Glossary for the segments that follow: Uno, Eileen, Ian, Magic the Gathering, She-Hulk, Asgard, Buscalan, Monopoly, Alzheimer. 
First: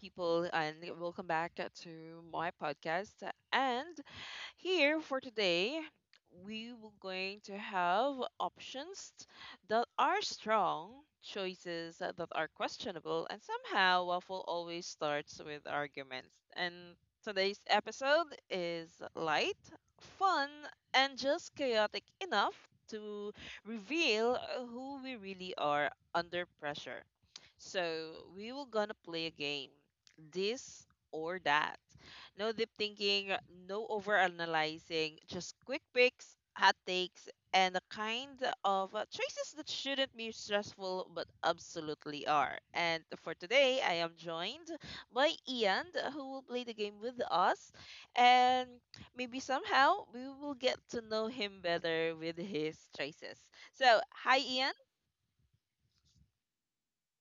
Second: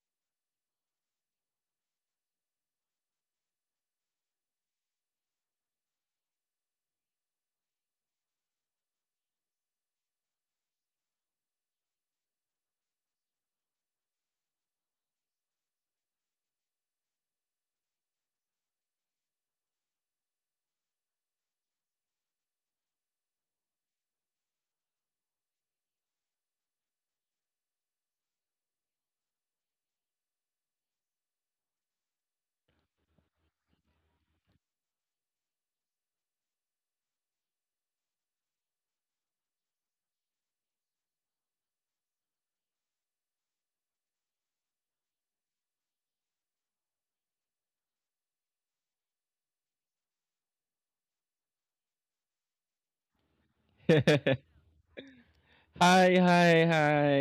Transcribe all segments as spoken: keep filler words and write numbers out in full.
people, and welcome back uh, to my podcast. And here for today, we will going to have options that are strong, choices that are questionable, and somehow waffle always starts with arguments. And today's episode is light, fun, and just chaotic enough to reveal who we really are under pressure. So we will gonna play a game, this or that. No deep thinking, no overanalyzing, just quick picks, hot takes, and the kind of uh, choices that shouldn't be stressful but absolutely are. And for today, I am joined by Ian, who will play the game with us, and maybe somehow we will get to know him better with his choices. So, hi, Ian. Hi, hi, hi,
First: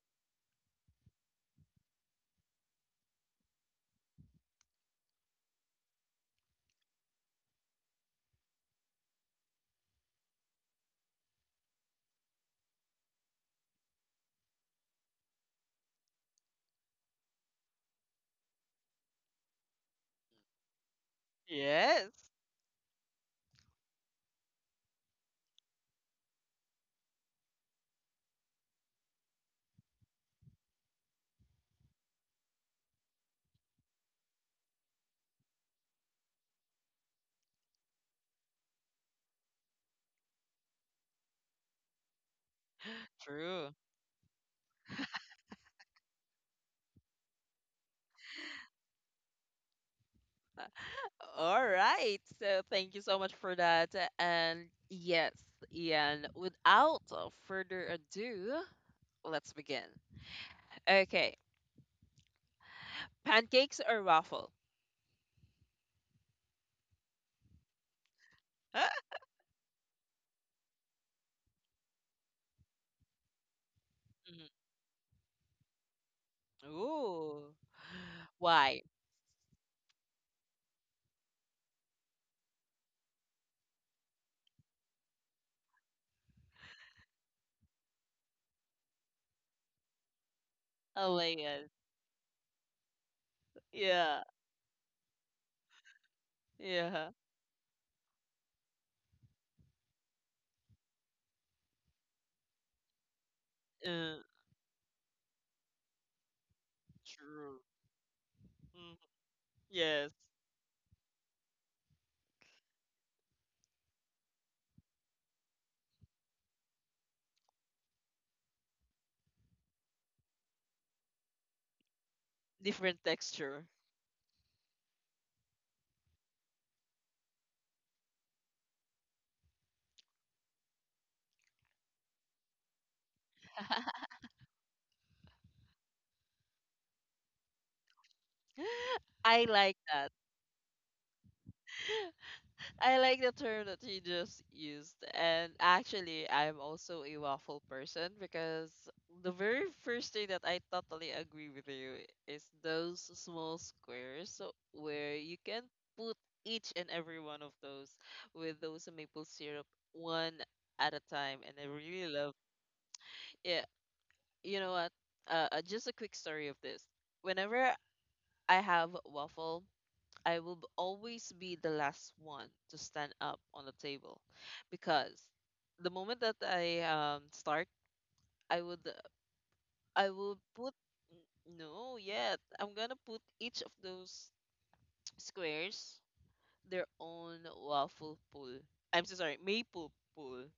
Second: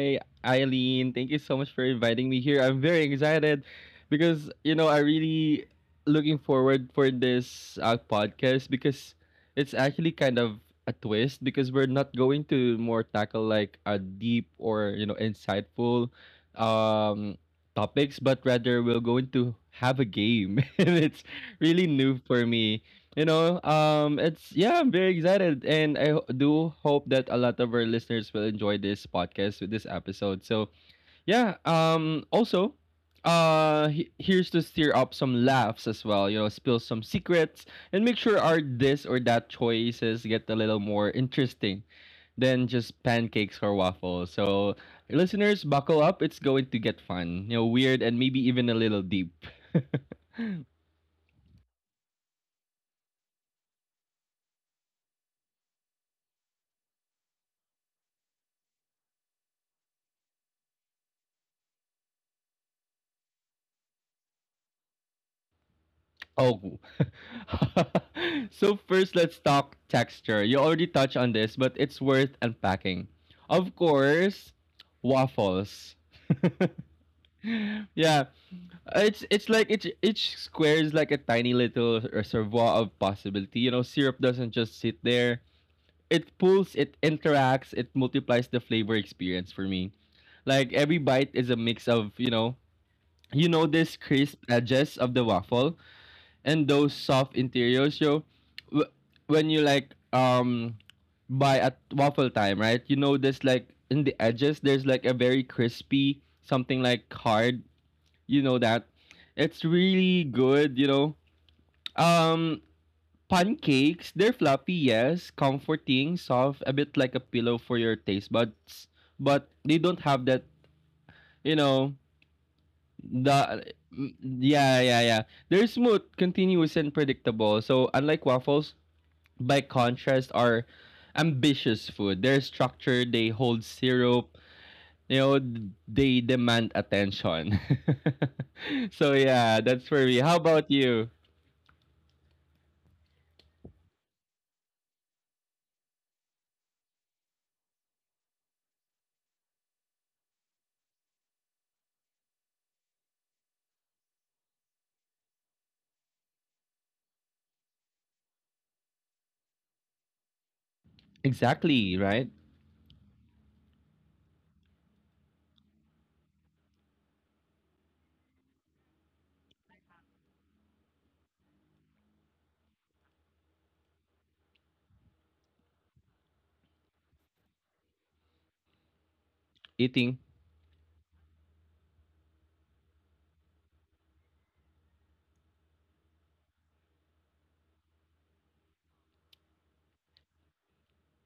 Eileen. Thank you so much for inviting me here. I'm very excited because you know I really looking forward for this uh, podcast because it's actually kind of a twist because we're not going to more tackle like a deep or you know insightful um topics, but rather we're going to have a game, and it's really new Yes, for me. You know um it's yeah, I'm very excited and i ho- do hope that a lot of our listeners will enjoy this podcast with this episode. So yeah, um also, uh he- here's to stir up some laughs as well, you know, spill some secrets and make sure our this or that choices get a little more interesting than just pancakes true. or waffles. So listeners, buckle up, it's going to get fun, you know, weird, and maybe even a little deep. All right. So thank you so much for that. And yes, Ian, without further ado, let's begin. Okay. Pancakes or waffle? Oh. So Huh? first let's talk texture. You already touched on this, but it's worth unpacking. Of course, Mhm. waffles. Ooh. Yeah, Why? it's it's like each each square is like a tiny little reservoir of possibility. You know, syrup doesn't just sit there. It pulls, it interacts, it multiplies the flavor experience for me. Like every bite is a Alayan. mix of, you know, you know this Yeah. crisp edges of the waffle and those Yeah. soft interiors, yo, w- when you like um buy at waffle time, right? You know, there's like in the Uh, edges, there's like a very crispy something like hard. true. You know that Mhm. it's really Yes. good. You know, um, pancakes, they're fluffy, yes, comforting, soft, a bit like a pillow for your taste buds, but they don't have that. You know Different the texture. yeah yeah yeah they're smooth, continuous, and predictable. So unlike waffles, by contrast are ambitious food. Their structure, they hold syrup, you know, they demand attention. So yeah, that's I for me. like How that. about you? I like the term that you just used. And actually, I'm also a waffle person because the very first thing that I totally agree with you is those small squares so- where you can put each and every one of those with those maple syrup one at a Exactly, time. And right? I really love. Yeah, you know what? Uh, uh, just a quick story of this. Whenever I have waffle, I will b- always be the last one to stand up on the table because the moment that I um, start, I would Eating. I will put n- no yet. I'm gonna put each of those squares their own waffle pool. I'm so sorry, maple pool.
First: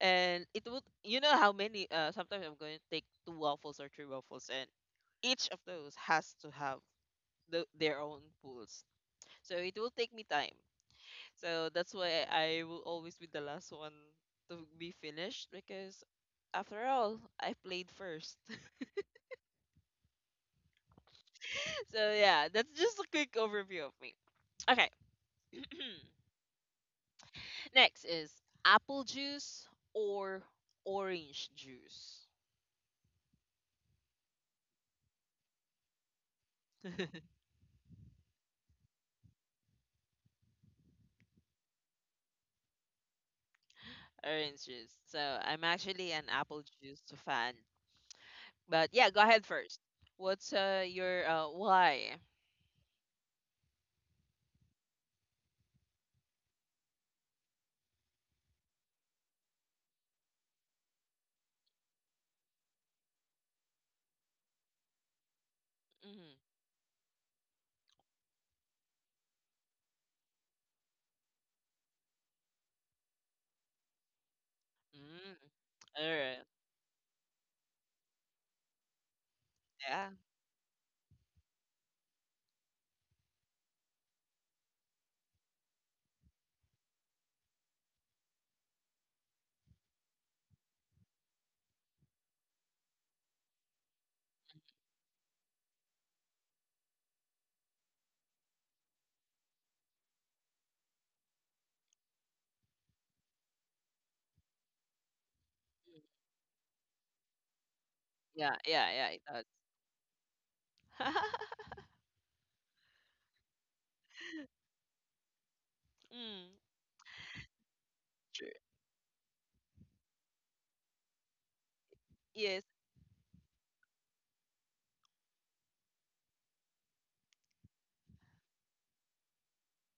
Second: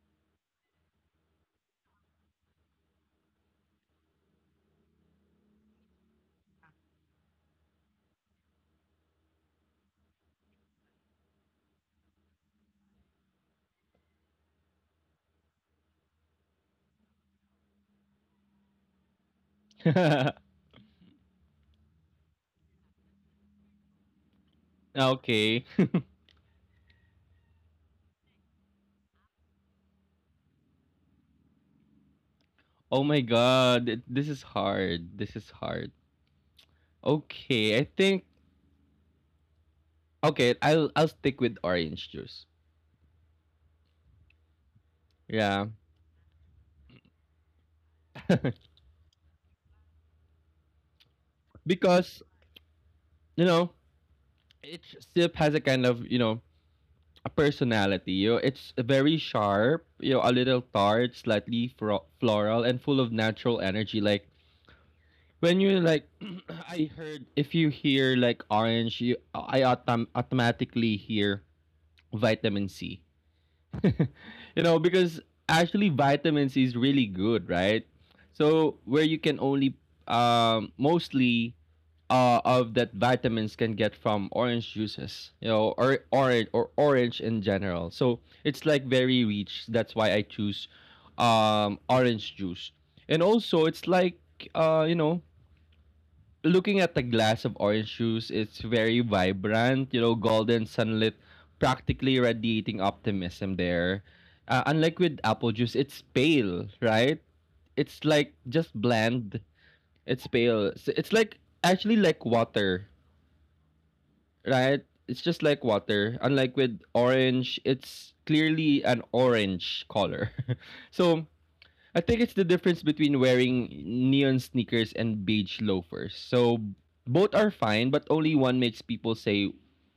And it would, you know how many, uh, sometimes I'm going to take two waffles or three waffles and each of those has to have the, their own pools. So it will take me time. So that's why I will always be the last one to be finished because after all, I played first. So yeah, that's just a quick overview of me. Okay. Okay. Next is apple juice or orange juice. Oh my god, th- this is hard. This is hard. Okay, I think okay, I'll I'll stick with orange juice. Orange juice. So I'm Yeah. actually an apple juice fan. But yeah, go ahead first. What's uh your uh why? Because, you know, each sip has a kind of, you know, a personality. You know, it's very sharp, you know, a little tart, slightly fro- floral, and full of natural energy. Like when you like, Mm-hmm. I heard if you hear like orange, you I autom- automatically hear vitamin C. You know, because Mm. actually All right. vitamin C is really good, right? So where you can only Yeah. um mostly uh, of that vitamins can get from orange juices, you know, or orange or orange in general. So it's like very rich. That's why I choose um, orange juice. And also, it's like uh, you know, looking at the glass of orange juice, it's very vibrant. You know, golden sunlit, practically radiating optimism there. Uh, unlike with apple juice, Mm. it's pale, right? It's like Yeah, just yeah, yeah, bland. it It's pale. So does. it's like actually like water, right? It's just like water. Mm, Unlike with orange, it's true. clearly an orange color. So I think it's the Yes, difference between wearing neon sneakers and beige loafers. So both are fine, but only one makes people say,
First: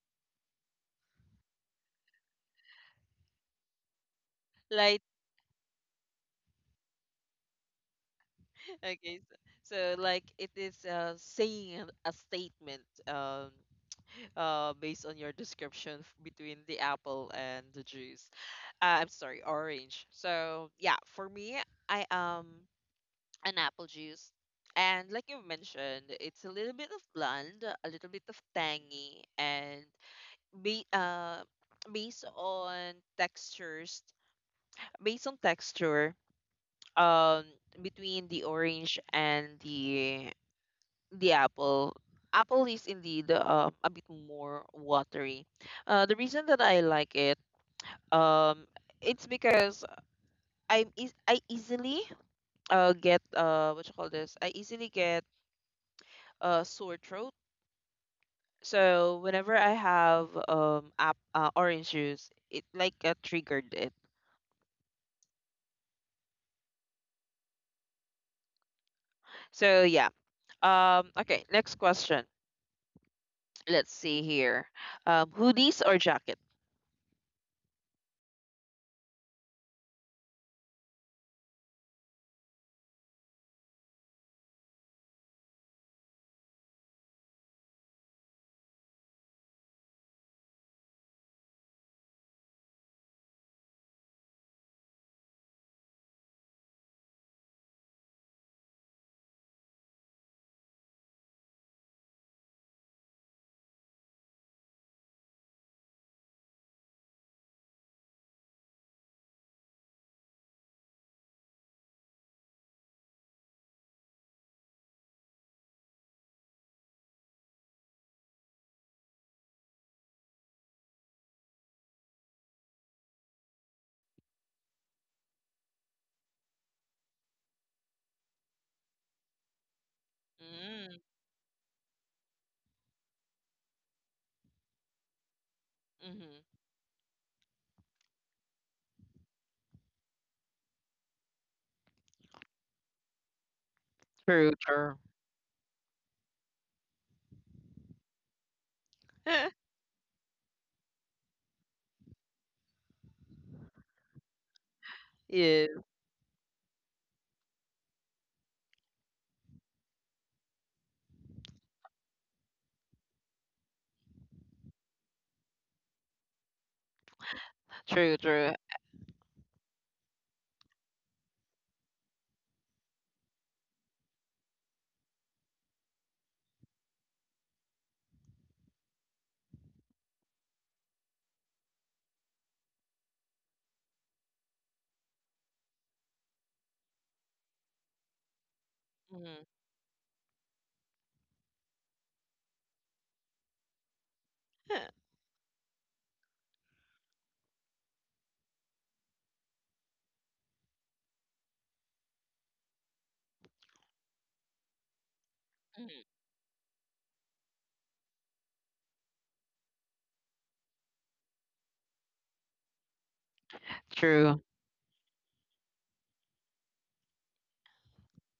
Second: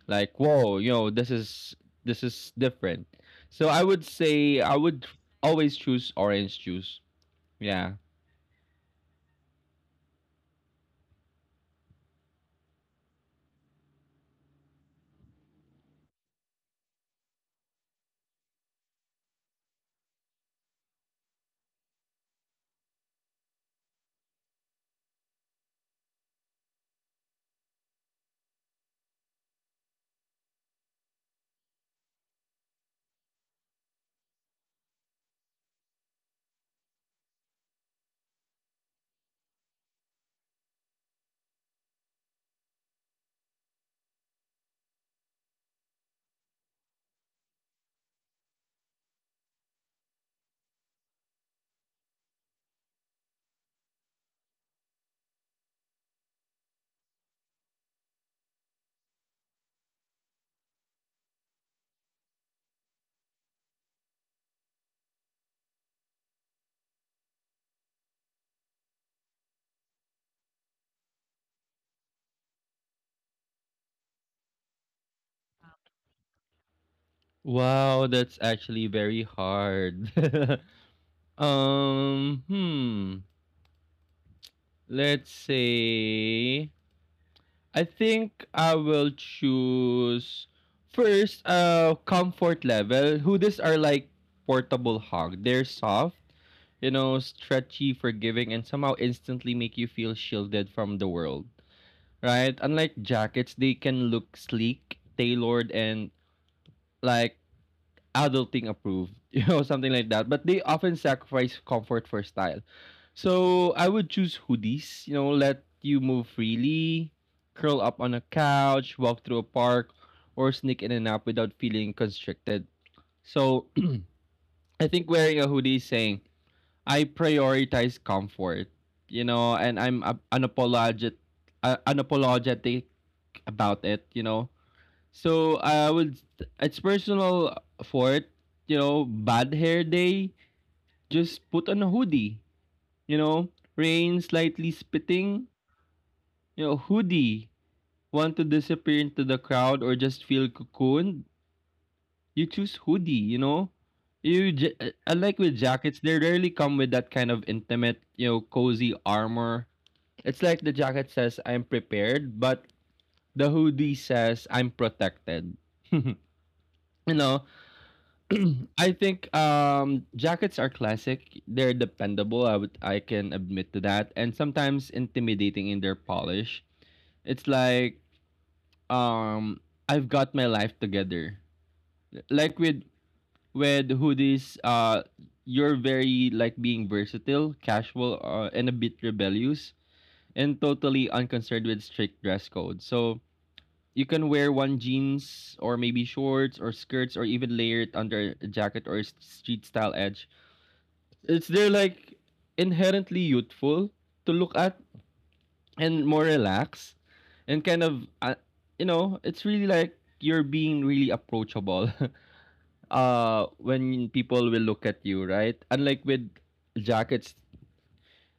like, "Whoa, you know, this is this is different." So I would say I like. would always choose orange juice. Yeah. Okay, so, so like it is, uh, saying a a statement um uh based on your description f- between the apple and the juice. Uh, I'm sorry, orange. So yeah, for me, I am an apple juice, and like you mentioned, it's a little bit of bland, a little bit of tangy, and be uh based on textures, based on texture, um between the orange and the the apple. Apple is indeed uh, a bit more watery. Uh, the reason that I like it, um it's because i'm eas I easily uh get, uh what you call this, I easily get uh sore throat. So whenever I have um app, uh, orange juice, it like uh, triggered it. So yeah. Um okay, next question. Let's see here. Um hoodies or jacket? Wow, that's actually very hard. um, hmm. Let's say I think I will choose first uh comfort level. Hoodies are like portable hug. They're soft, you know, stretchy, forgiving, and somehow instantly make you feel shielded from the world. Right? Unlike jackets, they can look sleek, tailored, and like adulting approved, you know, something like that. But they often sacrifice comfort for style. So I would choose hoodies, you know, let you move freely, curl up on a couch, walk through a park, or sneak in and out without feeling constricted. So I think wearing a hoodie is saying, I prioritize comfort, you know, and I'm a- Hmm. unapologetic, uh, unapologetic about it, you know. So I would Mm-hmm. it's personal fourth, you know, bad hair day, just put on a hoodie, you know, rain True, slightly true. spitting, you know, hoodie. Want to disappear into the crowd or just feel cocooned? You choose hoodie, you know. You j- I like with Yes. jackets, they rarely come with that kind of intimate, you know, cozy armor. It's like the jacket says I'm prepared, but the hoodie says I'm protected. You know, True, true. I think um jackets are classic. They're dependable. I would I can admit to that. And sometimes intimidating in their polish. It's like um I've got my life together. Like with with hoodies, uh you're very like being versatile, casual, uh, and a bit Mm-hmm. rebellious and totally unconcerned with strict dress code. So you can wear one jeans or maybe shorts or skirts or even layer it under a jacket or a street style edge. It's they're like inherently youthful to look at Hmm. and more relaxed and kind of uh, you know it's really like you're being really approachable. Uh when True, people will look at you, right? Unlike with jackets,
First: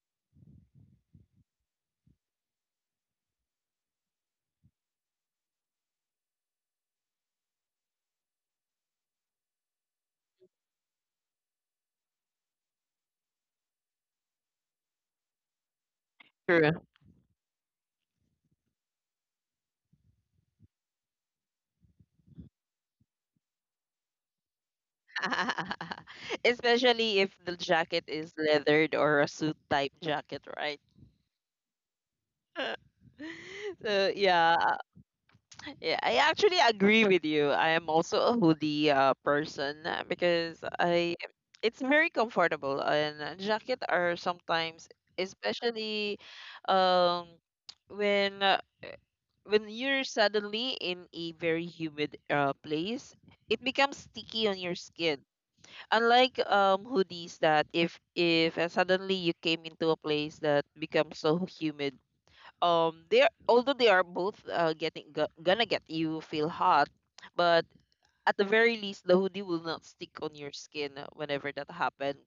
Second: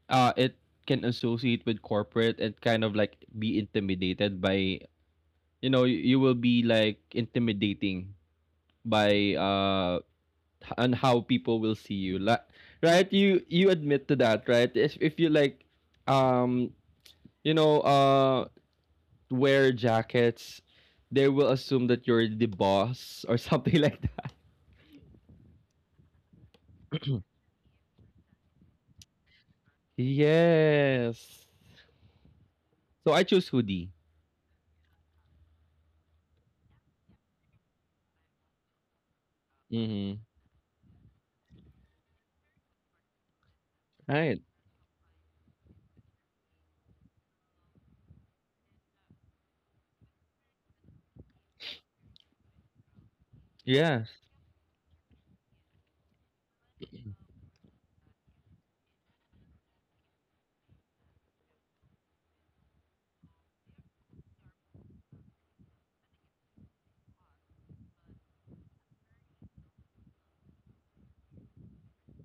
uh it can associate with corporate and kind of like be intimidated by, you know, you, you will be like intimidating by uh and how people will see you. Like, right, you you admit to that, right? If, if you like um true. you know uh wear jackets, they will assume that you're the boss or something like that. Especially if the jacket is leathered or a suit type jacket, right? Yes. So I choose hoodie. So yeah, yeah, I actually agree with you. I am also a hoodie uh, person, uh, Mm-hmm. because I, it's very comfortable, and uh, jacket are Right. sometimes especially um when when you're suddenly in a very humid uh, place, it becomes Yes. sticky on your skin. Unlike um hoodies that if if uh, suddenly you came into a place that becomes so humid, um they are, although they are both uh, getting go- gonna get you feel hot, but at the very least the hoodie will not stick on your skin uh, whenever that happened.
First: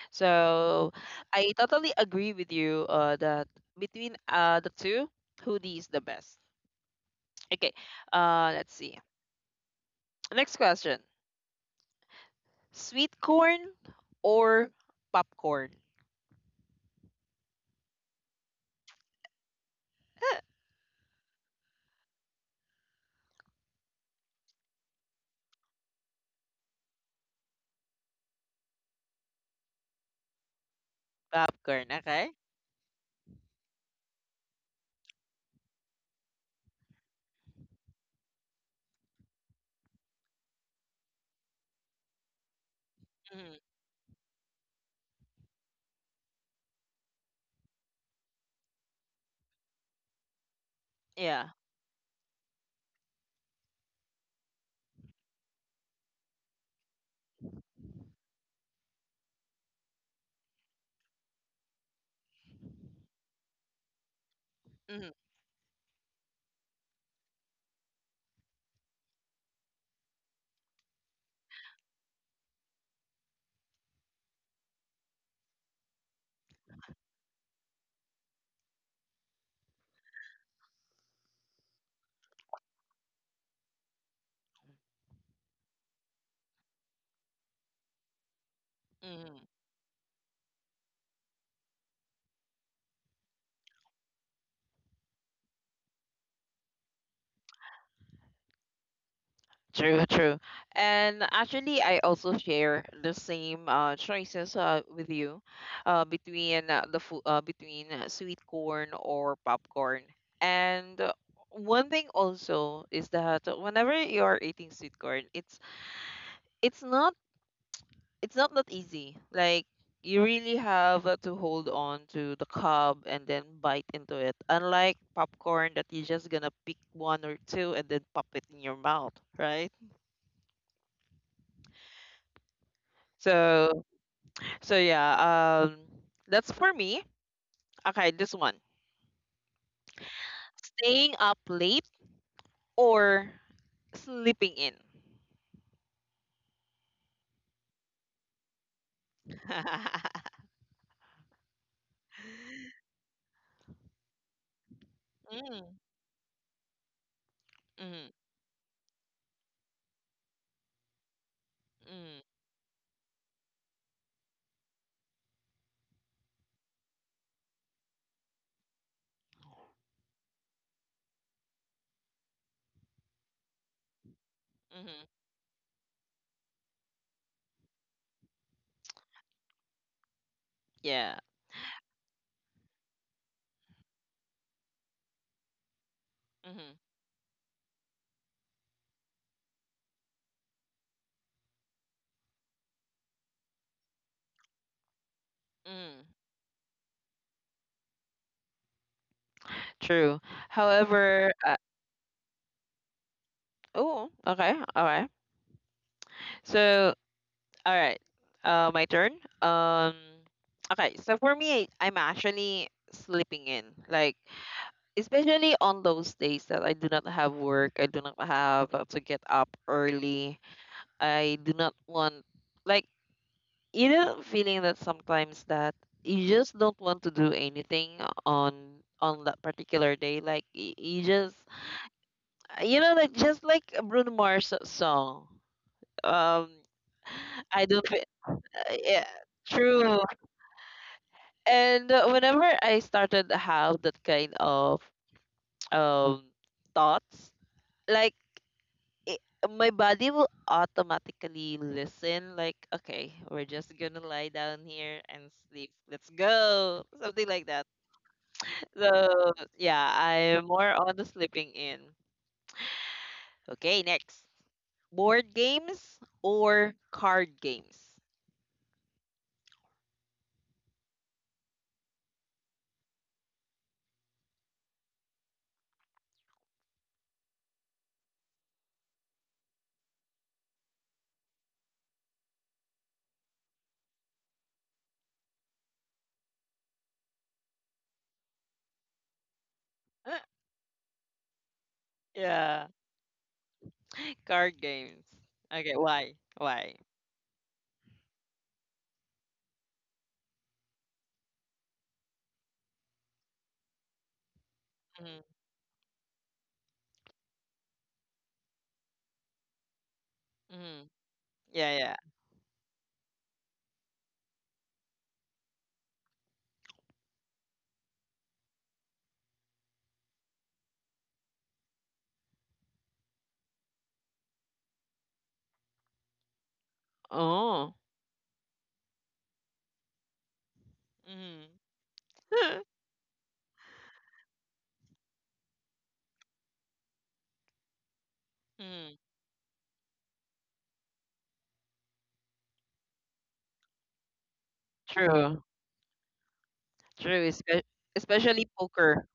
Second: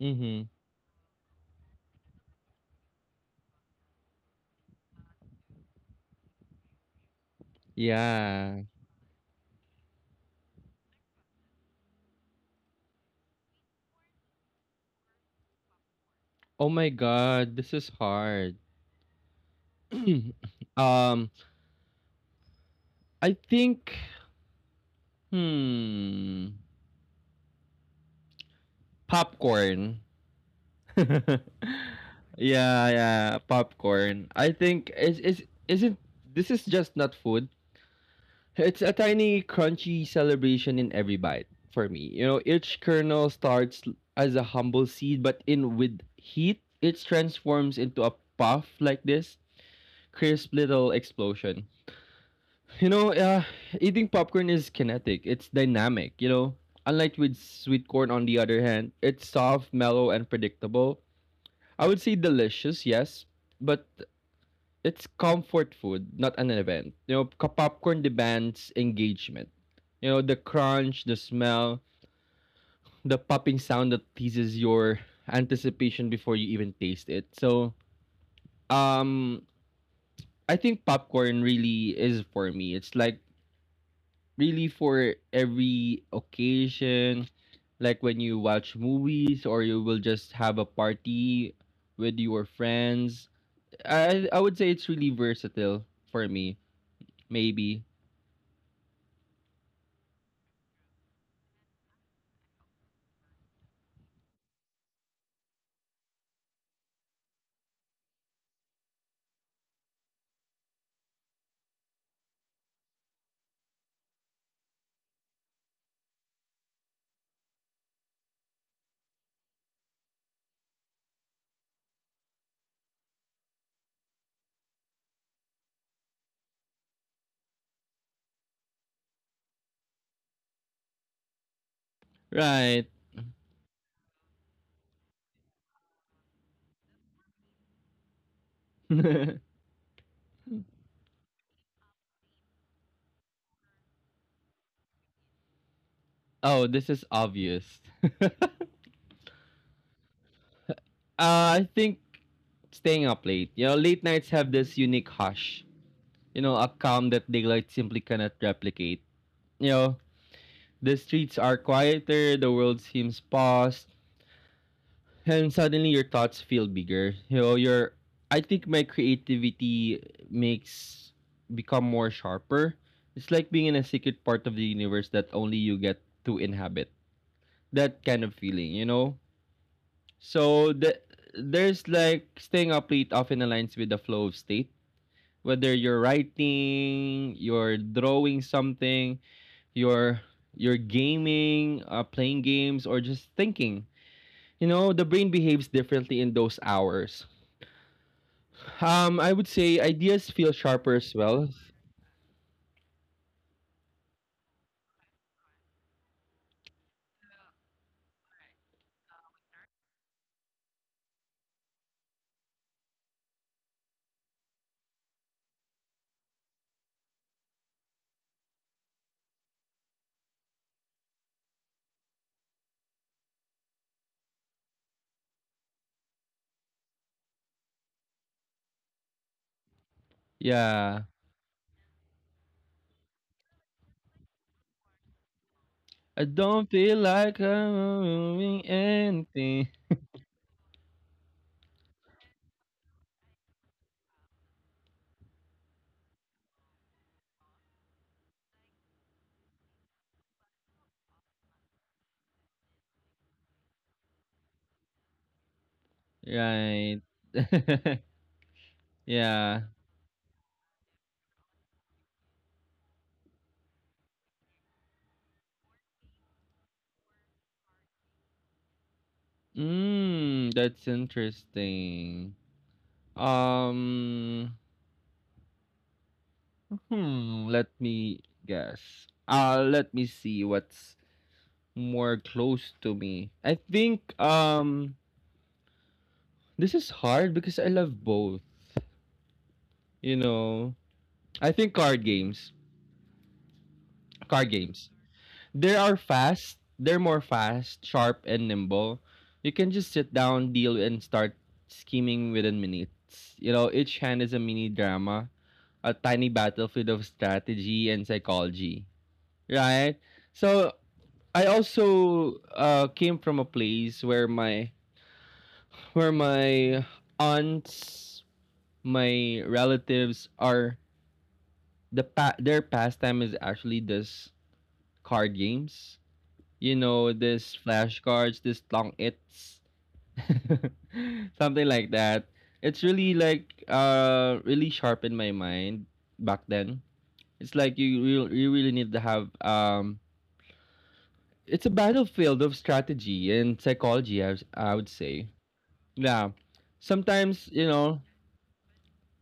Mm-hmm. So I totally agree with you uh, that between uh the two, hoodie is the best. Okay. Uh, yeah. let's see. Next question: sweet corn or popcorn? Oh my god, this is hard. um I think hmm popcorn. Popcorn. Okay. Yeah, yeah, popcorn. I think is is isn't this is just not food. It's a tiny crunchy celebration in every bite for me. You know, each kernel Mhm. starts as a humble seed, but in with heat, it transforms into a puff like this crisp little Yeah. explosion. You know, uh, eating popcorn is kinetic. It's dynamic. You know, unlike with sweet corn on the other hand, it's soft, mellow, and predictable. I would say delicious, yes, but it's Hmm. comfort food, not an event. You know, k- popcorn demands engagement. You know, the crunch, the smell, the popping sound that teases your anticipation before you even taste it. So, um, I think popcorn really is for me. It's like really for every occasion, like when you watch movies Hmm. or you will just have a party with your friends. I I would say it's really versatile for me. Maybe. True. True. And actually, I also share the same uh, choices uh, with you, uh, between uh, the food, uh, between uh, sweet corn or popcorn. And uh, one thing also is that whenever you are eating sweet corn, it's it's not it's not that easy. Like you really have uh, to hold on to the cob and then bite into it. Unlike popcorn that you're just gonna pick one or two and then pop it in your mouth, right? Right. So so yeah, um that's for me. Okay, this one. Staying up late or sleeping in. Oh, this is obvious. uh, I think staying up late. You know, late nights have this unique hush. Mm, You know, a calm that daylight simply mm, cannot replicate. You know, the streets are mm, quieter, the world seems paused, and suddenly your thoughts feel bigger. You know, your I think my creativity makes become more sharper. It's like being in a secret part of the universe mm, that only you get to inhabit. That kind of feeling, you know. So the, yeah. there's like staying up late often aligns with the flow of state. Whether you're Mm, writing, you're drawing something, you're you're gaming, uh, playing games, or just thinking, you know the brain behaves mm. differently in those hours. Um, I would say True. ideas feel sharper as However, well. uh, oh, okay, all right. So, all right. Uh, my turn. Um, okay. So for me, I'm actually sleeping in, like especially on those days that I do not have work, I do not have uh, to get up early. I do not want, like, you know, feeling that sometimes that you just don't want to do anything on on that particular day. Like y- Yeah. you just, you know, like just like Bruno Mars song. I Um, don't feel like I'm I don't. Uh, moving yeah, anything. true. And uh, whenever I started to have that kind of um thoughts, like it, my body will automatically listen. Like, okay, we're just gonna lie down here and sleep. Let's go, Right. something like that. So Yeah. yeah, I'm more on the sleeping in. Okay, next, board games or card games? Mm, that's interesting. Um, hmm, let me guess. Uh, let me see what's more close to me. I think, um, this is hard because I love both, you know. I think card games. Yeah, Card card games. games. They Okay, are why? fast. Why? They're more fast, sharp, and nimble. You can just sit down, deal, and start scheming within minutes. You know, each hand is a mini drama, Mm-hmm. a tiny battlefield of strategy and psychology, right? So Mhm. I Yeah, yeah. also uh, came from a place where my where my aunts, my relatives are the pa- their pastime is actually this card games, you know, this Oh. flashcards, this long its, Mhm. something like that. It's really like uh really sharpened my mind back then. It's like you real you really need to Mhm. have um it's a battlefield of strategy and psychology I, was- I would say. True. Yeah. True. Sometimes, you Espe- know, Especially poker.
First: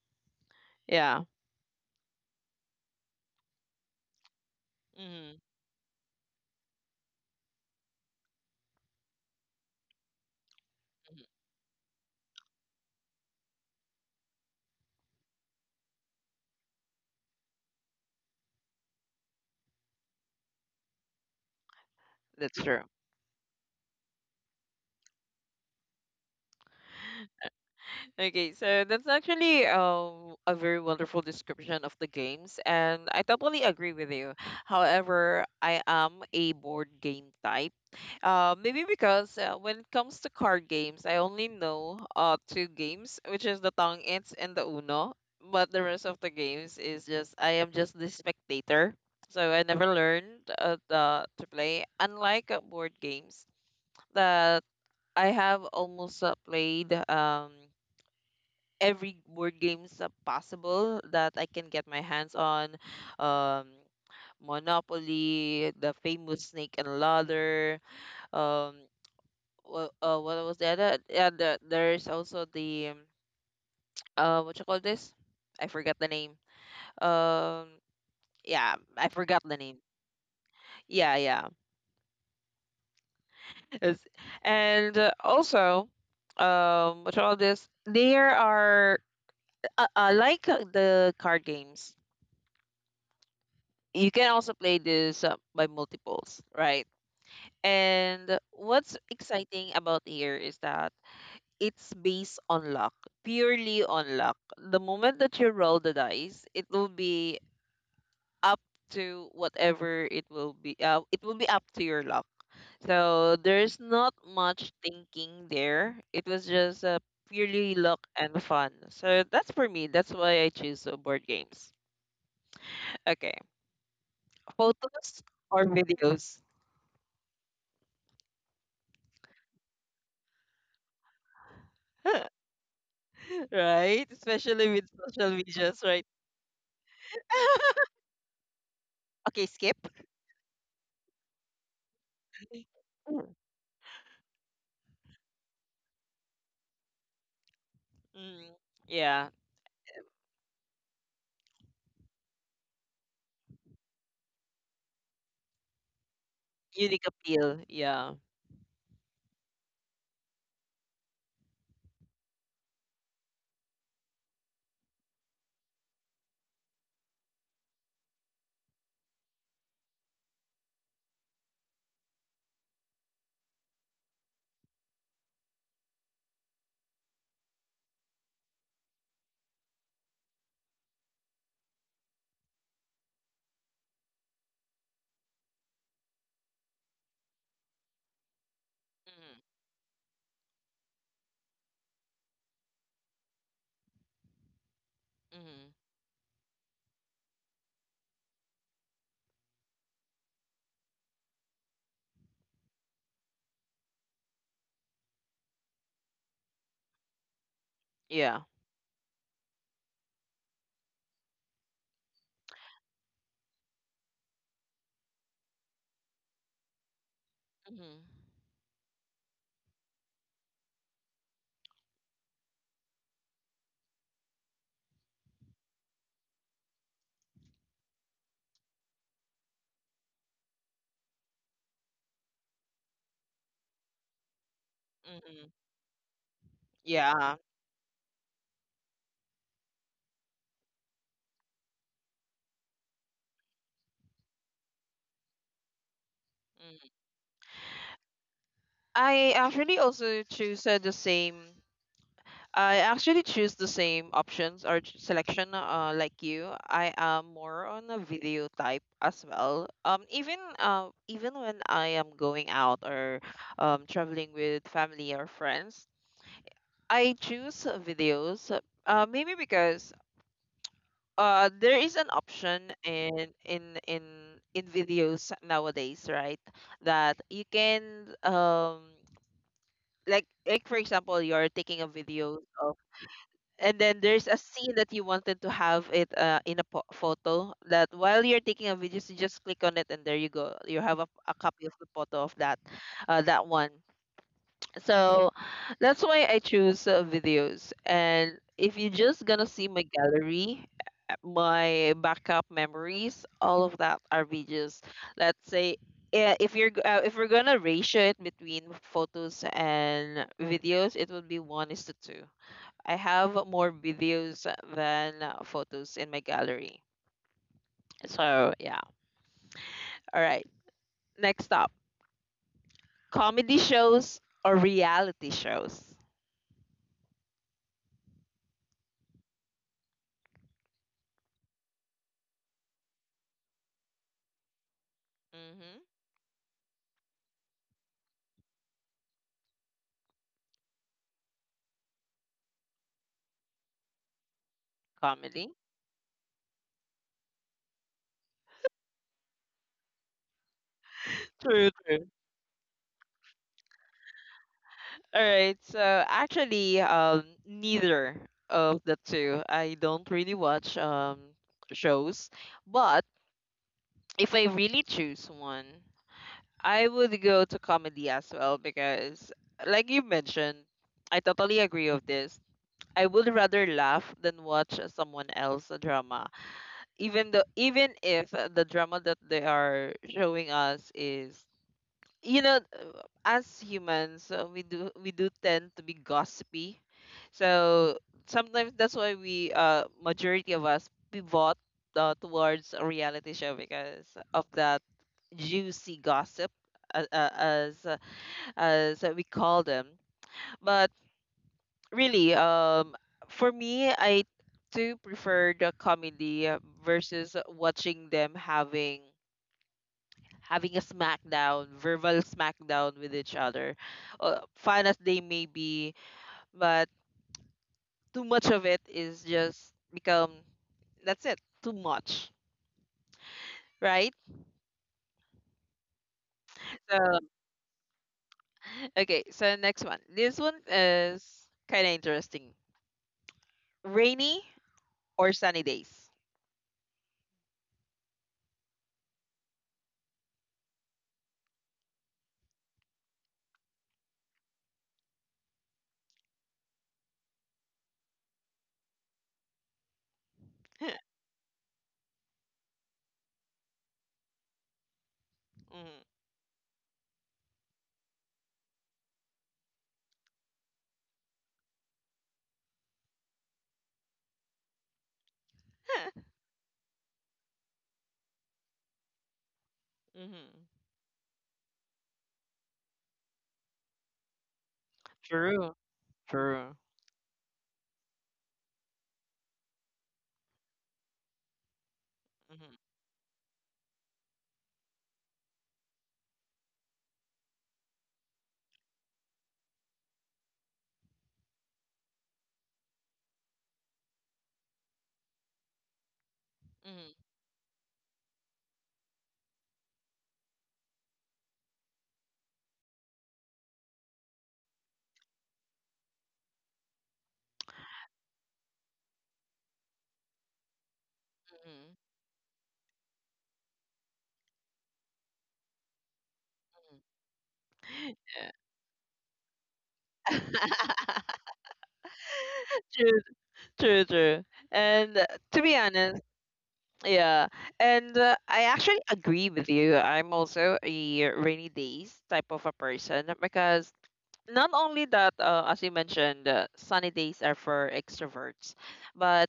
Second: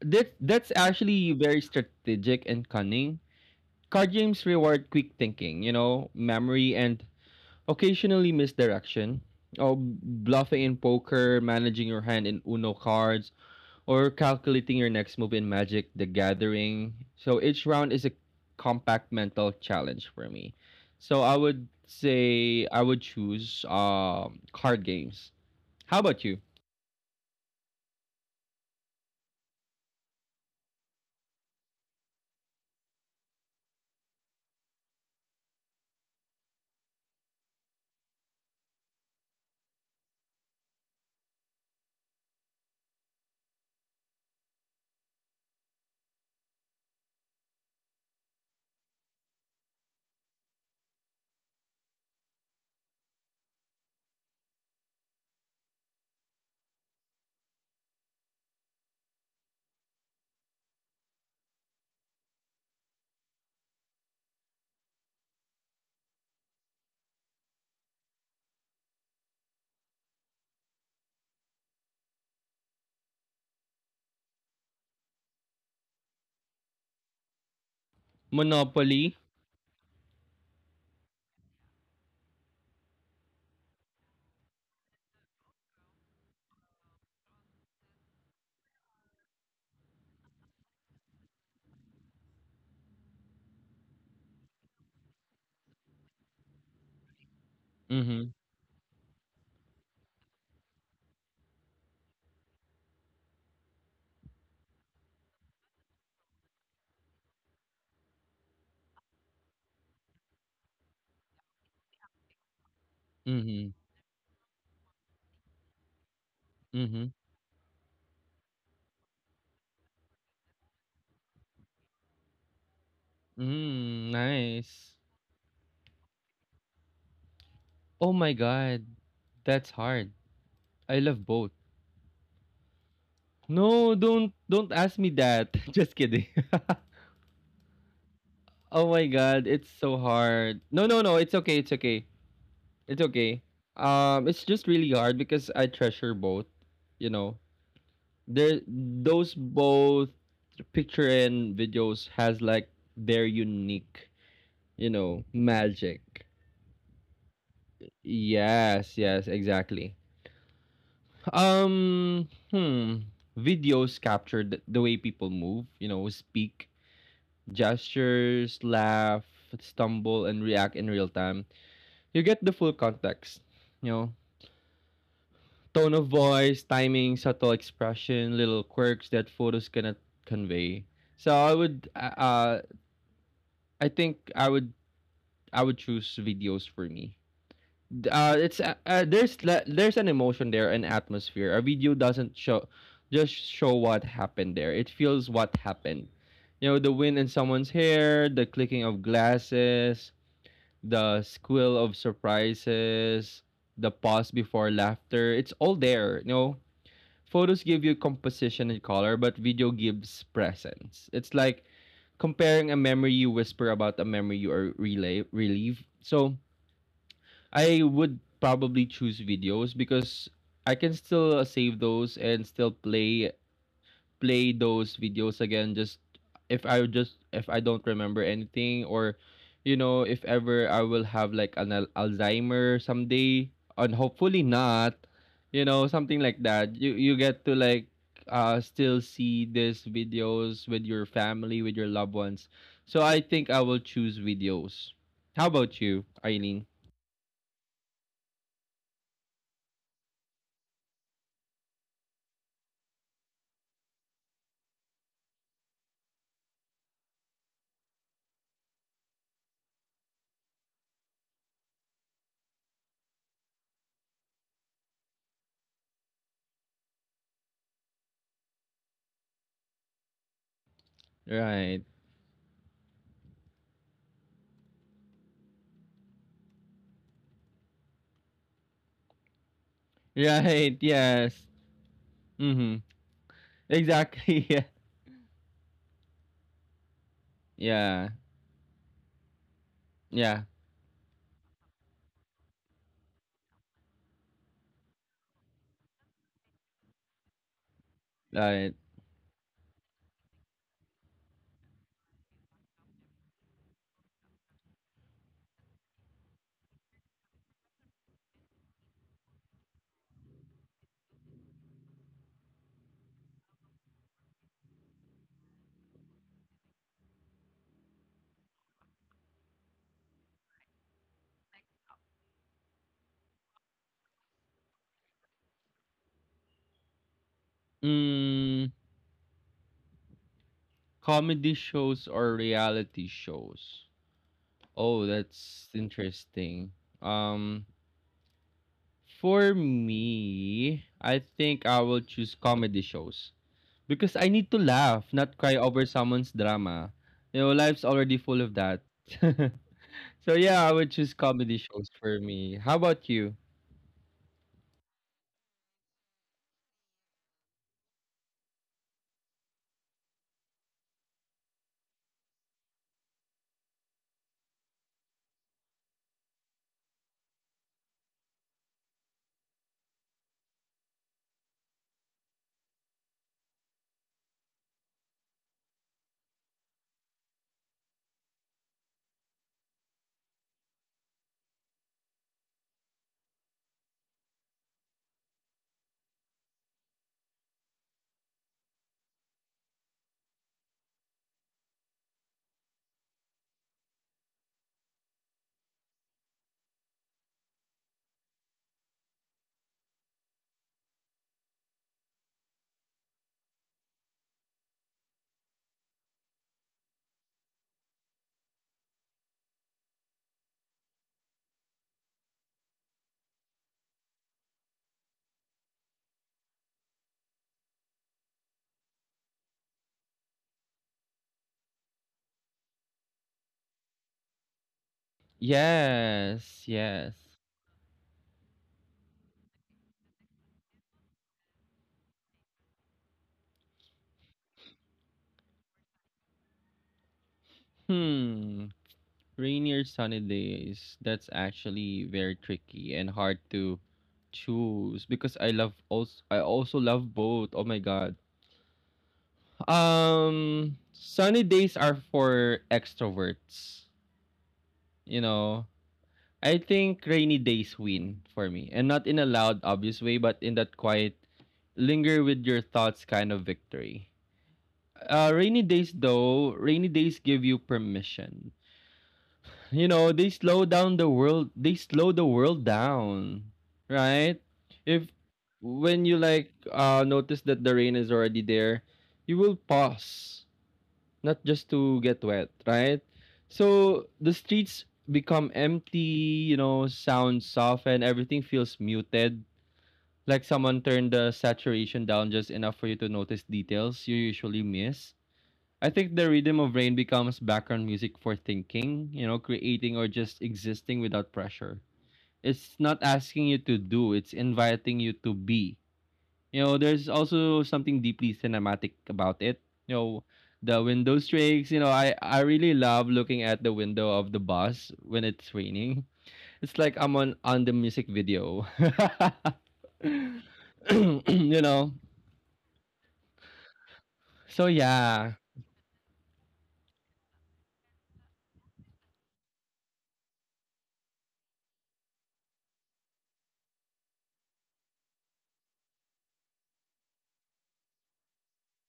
that that's Yeah. actually very strategic and cunning. Card games reward quick Mhm. thinking, you know, memory and occasionally misdirection, or bluffing in Mhm. poker, managing your hand in Uno cards, or calculating your next move in Magic the Gathering. So each round is a compact mental challenge for me. So I would That's say true. I would choose um card games. How about you? Okay, so that's actually um, a very wonderful description of the games, and I totally agree with you. However, I am a board game type. Uh, maybe because uh, when it comes to card games, I only know uh, two games, which is the Tong It's and the Uno. But the rest of the games is just, I am just the spectator. So I never learned, uh, the, to play, unlike uh, board games that I have almost uh, played. Um, every board games uh, possible that I can get my hands on. Um, Monopoly, the famous Snake and Ladder. Um, wha- uh, what was the other? Yeah, the, there's also the um, uh, what you call this? I forgot the name. Um, yeah, I Monopoly? forgot the name. Yeah, yeah. It's- and uh, also, um, what you call this? There are uh, uh, like uh, the card games. You can also play this uh, by multiples, right? Mhm. And what's exciting about here is that it's based on luck, purely on luck. The moment that you roll the dice, it will be up to whatever it will be. Uh, it will be up to your luck. So Mhm. there's not much thinking there. It was just uh, Mhm. purely luck and fun. So that's for me. That's why I choose uh, board games. Okay, Mm, nice. photos or videos. Oh my god. That's hard. I love both. No, Right? don't Especially don't with ask me social that. medias, Just right? kidding. Oh my Okay, god, skip. it's so hard. No, no, no, it's okay, it's okay. It's Mm. okay. Um, it's just really hard because I treasure both, you know. Mm, There yeah. those both picture and videos has like their unique, you know, magic. Unique appeal. Yeah. Yes, yes, exactly. Um, hmm. Videos capture the, the way people move, you know, speak, gestures, laugh, stumble, and react in real time. You get the full context. You know, tone of voice, timing, subtle expression, little quirks that photos cannot convey. So I would, uh, uh, I think I would, I would choose videos for me. Uh, it's uh, uh, Mm-hmm. There's la- there's an emotion there, an atmosphere. A video doesn't show, just show what happened there. It feels Mm-hmm. what happened. You know, the wind in someone's hair, the clicking of glasses, the squeal of surprises, the pause before laughter. It's all there, you know. Photos give you Yeah. composition and color, but video gives presence. It's like comparing a memory you whisper about a memory you are relay relieve. So Mm-hmm. I would probably choose videos because I can still save those and still play play those videos again, just if I would just if I don't remember anything, or you know, if ever I will have like an al- Alzheimer someday, and hopefully not, Mm-hmm. you know, something like that. Yeah. You you get to like, uh, still see these videos with your family, with your loved ones. So I think I will choose videos. How about you, Mm. Eileen? I actually also choose uh, the same. I actually choose the same options or ch- selection uh, like you. I am more on a video type as well. Um, even uh, even when I am going out or um, traveling with family or friends, I choose uh, videos, uh, uh, maybe because uh there is an Right. option in in in in videos nowadays, right? That you can um like like for Right, example, you're taking yes. a video of, Mhm. and then there's a scene Exactly. that Yeah. you wanted to have it uh, in a po- photo, that while you're Yeah. taking a video, so you just click on it and there you go. You Yeah. have a, a copy of the photo of that uh, that one. So that's why I choose uh, videos. And if you're Right. just gonna see my gallery, uh, my backup memories, all of that are videos. Let's say eh, if you're g- uh, if we're gonna ratio it between photos and videos, it would be one is to two. I have more videos than uh, photos in my gallery. So yeah. All right. Next up, comedy shows or reality shows. Mm, comedy shows or reality shows? Oh, Mm-hmm. that's interesting. Um, for me, I think I will choose comedy shows because I need to laugh, Comedy. not cry over someone's drama. You know, life's already full of that. So yeah, I would choose True, comedy true. shows for me. How about you? All right. So actually, um, neither of the two. I don't really watch um shows, but if I really choose one, I would go to comedy as well because, like you mentioned, I totally agree with this. I would rather laugh than watch someone else's drama, even though even if the drama that they are showing us is, you know, uh, as humans, uh, we do, we do tend to be gossipy. So sometimes that's why we, uh, majority of us pivot uh, towards a reality show because of that juicy gossip, uh, uh, as uh, as we call them. But really, um for me, I do prefer the comedy uh, versus watching them having, having a smackdown, verbal smackdown with each other, uh, fun as they may be, but too much of it is just become, that's it, too much, right? Yes, So yes. okay, so next one. This one is kind of interesting. Rainy or sunny days. Hmm. Rainy or sunny days, that's actually very tricky and hard to choose because I love also I also love both. Oh my god. Um sunny days are for extroverts, you know. Mhm. I think rainy days win for me. And not in a loud obvious way, but in that quiet, linger with your thoughts kind of victory. Uh rainy days though, rainy days give you permission, you know. They Mhm. slow down the world they slow the world down, right? if True. When you True. like, uh notice that the rain is already there, you will pause, not just to get Mhm. wet, right? So the streets become empty, you know, sound soften, everything feels muted, like someone turned the saturation down just enough for you to notice details you usually miss. I think the rhythm Mhm. of rain becomes background music for thinking, you know, creating or just existing without pressure. It's not asking you to do, it's inviting you to be. You know, there's also something deeply cinematic about it. You know, the window Mhm. streaks, you know, I, I really love looking at the window of the bus when it's raining. Mhm. It's like I'm on, on the Yeah. music video. You know? True, true, true. And uh, So to be yeah. honest. Yeah, and uh, I actually agree with you. I'm also a rainy days type of a person because not only that, uh, as you mentioned, uh, sunny days are for extroverts, but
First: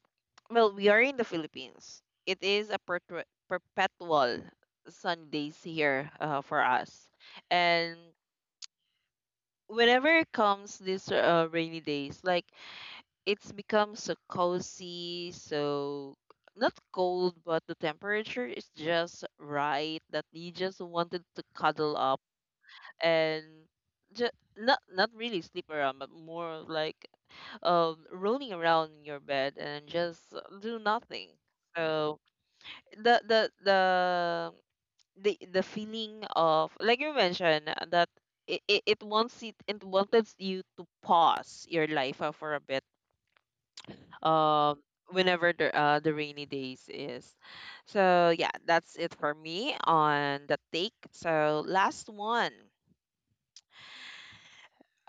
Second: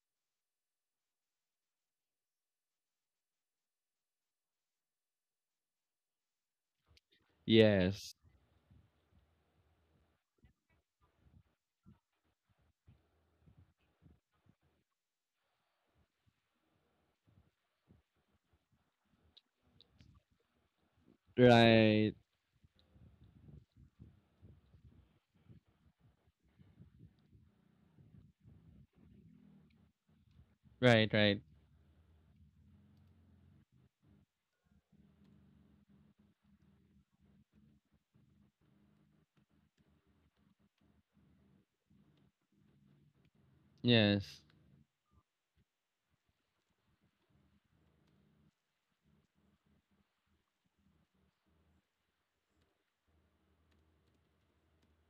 well, we are in the Philippines. It is a perpetu- perpetual sunny days here uh, for us, and Yes. whenever it comes this uh, rainy days, like it's become so cozy, so not cold, but the temperature is just right that you just wanted to cuddle Right. up and just not, not really sleep around, but more like um rolling around in your bed and just do Right, nothing. right. So the the the the the feeling of like you mentioned uh, that it, it, it wants, it it wanted you to pause your life uh, for a bit Yes. um whenever the uh, the rainy days is. So yeah, that's it for me on the take. So last one.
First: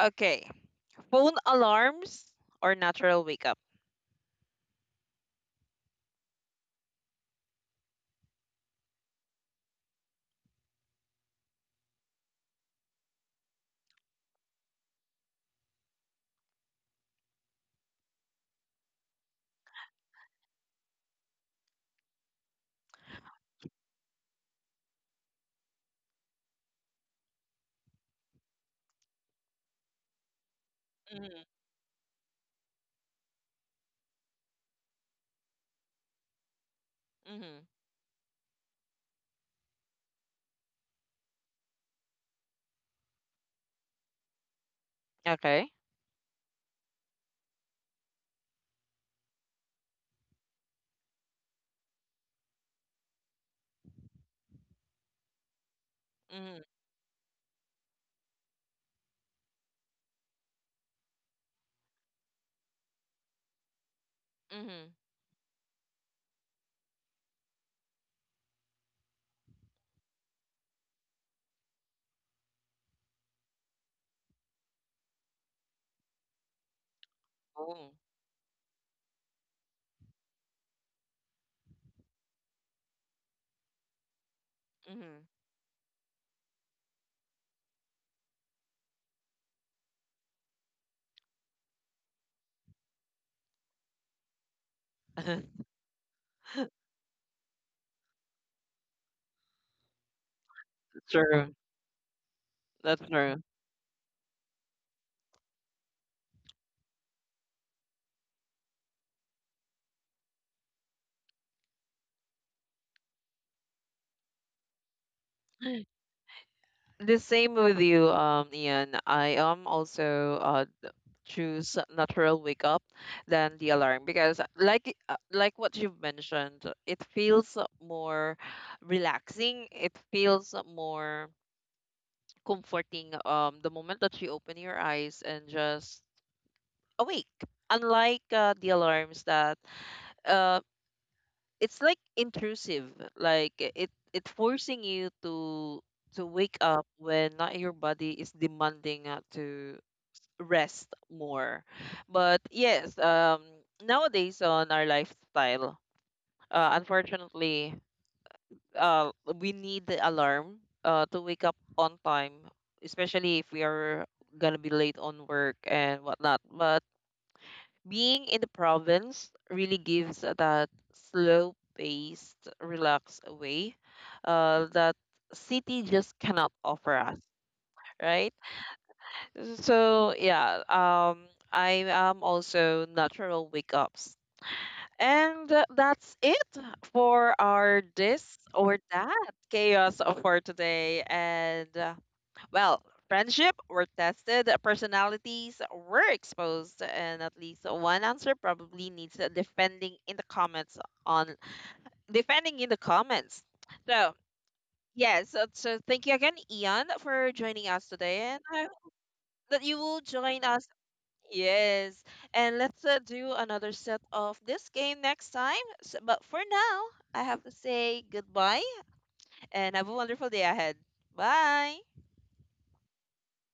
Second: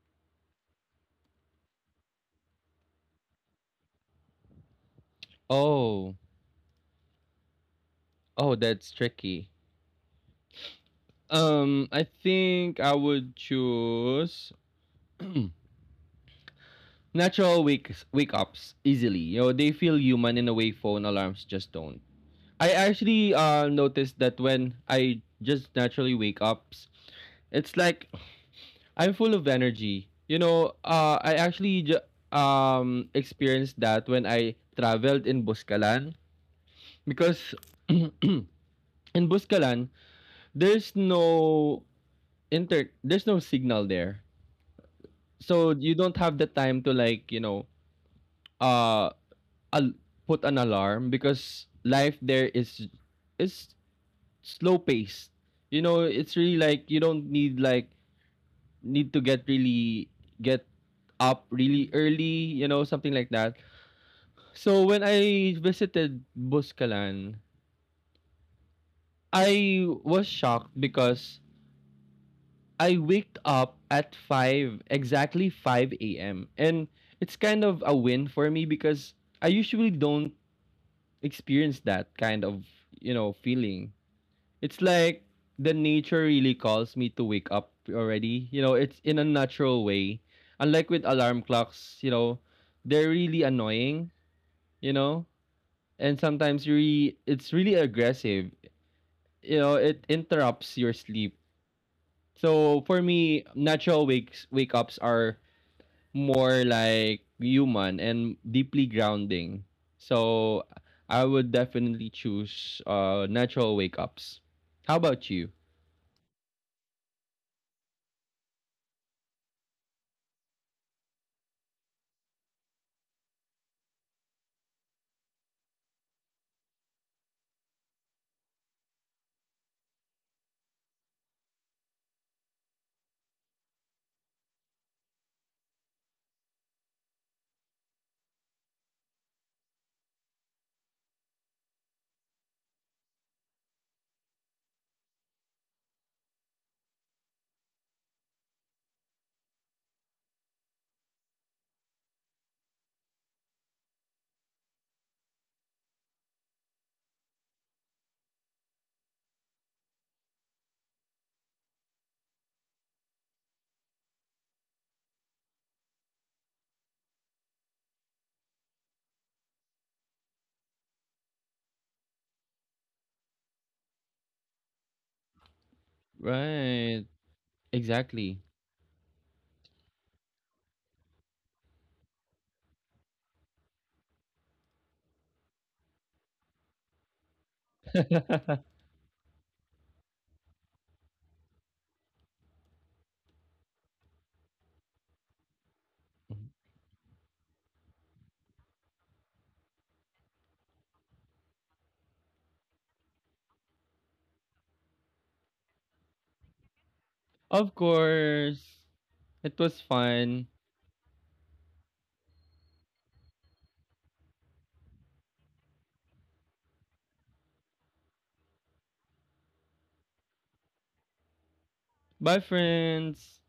Okay. Phone alarms or natural wake up. Oh. Oh, that's tricky. Um, I think I would choose natural wake wake ups easily. You know, they feel human in a way phone alarms just don't. I actually uh noticed that when I just naturally wake ups, it's like I'm full of energy. You know, uh, I Mhm. actually ju- um experienced that when I traveled in Buscalan, because Mhm. in Buscalan there's no inter there's no signal there. Okay. So you don't have the time to, like, you know, uh al- put an alarm, because life there is is slow paced. You know, it's really Mhm. like you don't need like need to get really get up really early, you know, something like that. So Mhm. when I visited Buscalan, I was shocked because I waked up at five, exactly five a m. And it's kind of Oh. a win for me because I usually don't experience that kind of, you know, feeling. It's Mhm. like the nature really calls me to wake up already. You know, it's in a natural way. Unlike with alarm clocks, you know, they're really annoying, you know, and sometimes really it's really aggressive. You know, it interrupts your sleep. True. So for That's true. me, natural wakes wake ups are more like human and deeply grounding. So I would definitely choose uh natural wake ups. How about you? The same with you, um, Ian. I am also uh choose natural wake up than the alarm because like uh, like what you've mentioned, it feels more relaxing, it feels more comforting, um the moment that you open your eyes and just awake, unlike uh, the alarms that uh it's like intrusive, like it it forcing you to to wake up when not your body is demanding uh, to rest more. But yes, um, nowadays on our lifestyle, uh, unfortunately, uh, we need the alarm uh, to wake up on time, especially if we are gonna be late on work and whatnot. But being in the province really gives that slow paced, relaxed way uh, that city just cannot offer Right. us, right? Exactly. So yeah, um, I am also natural wake ups. And uh, that's it for our this or that chaos for today. And uh, well, friendship were tested, personalities were exposed, and at least one answer probably needs a defending in the comments on defending in the comments. So yes, so so thank you again, Ian, for joining Of us today, and I course. hope that It you was will join fun. us. Yes. And let's uh, do another set of this game next time. S but for now, I have to say goodbye and have a wonderful day ahead. Bye. Bye friends.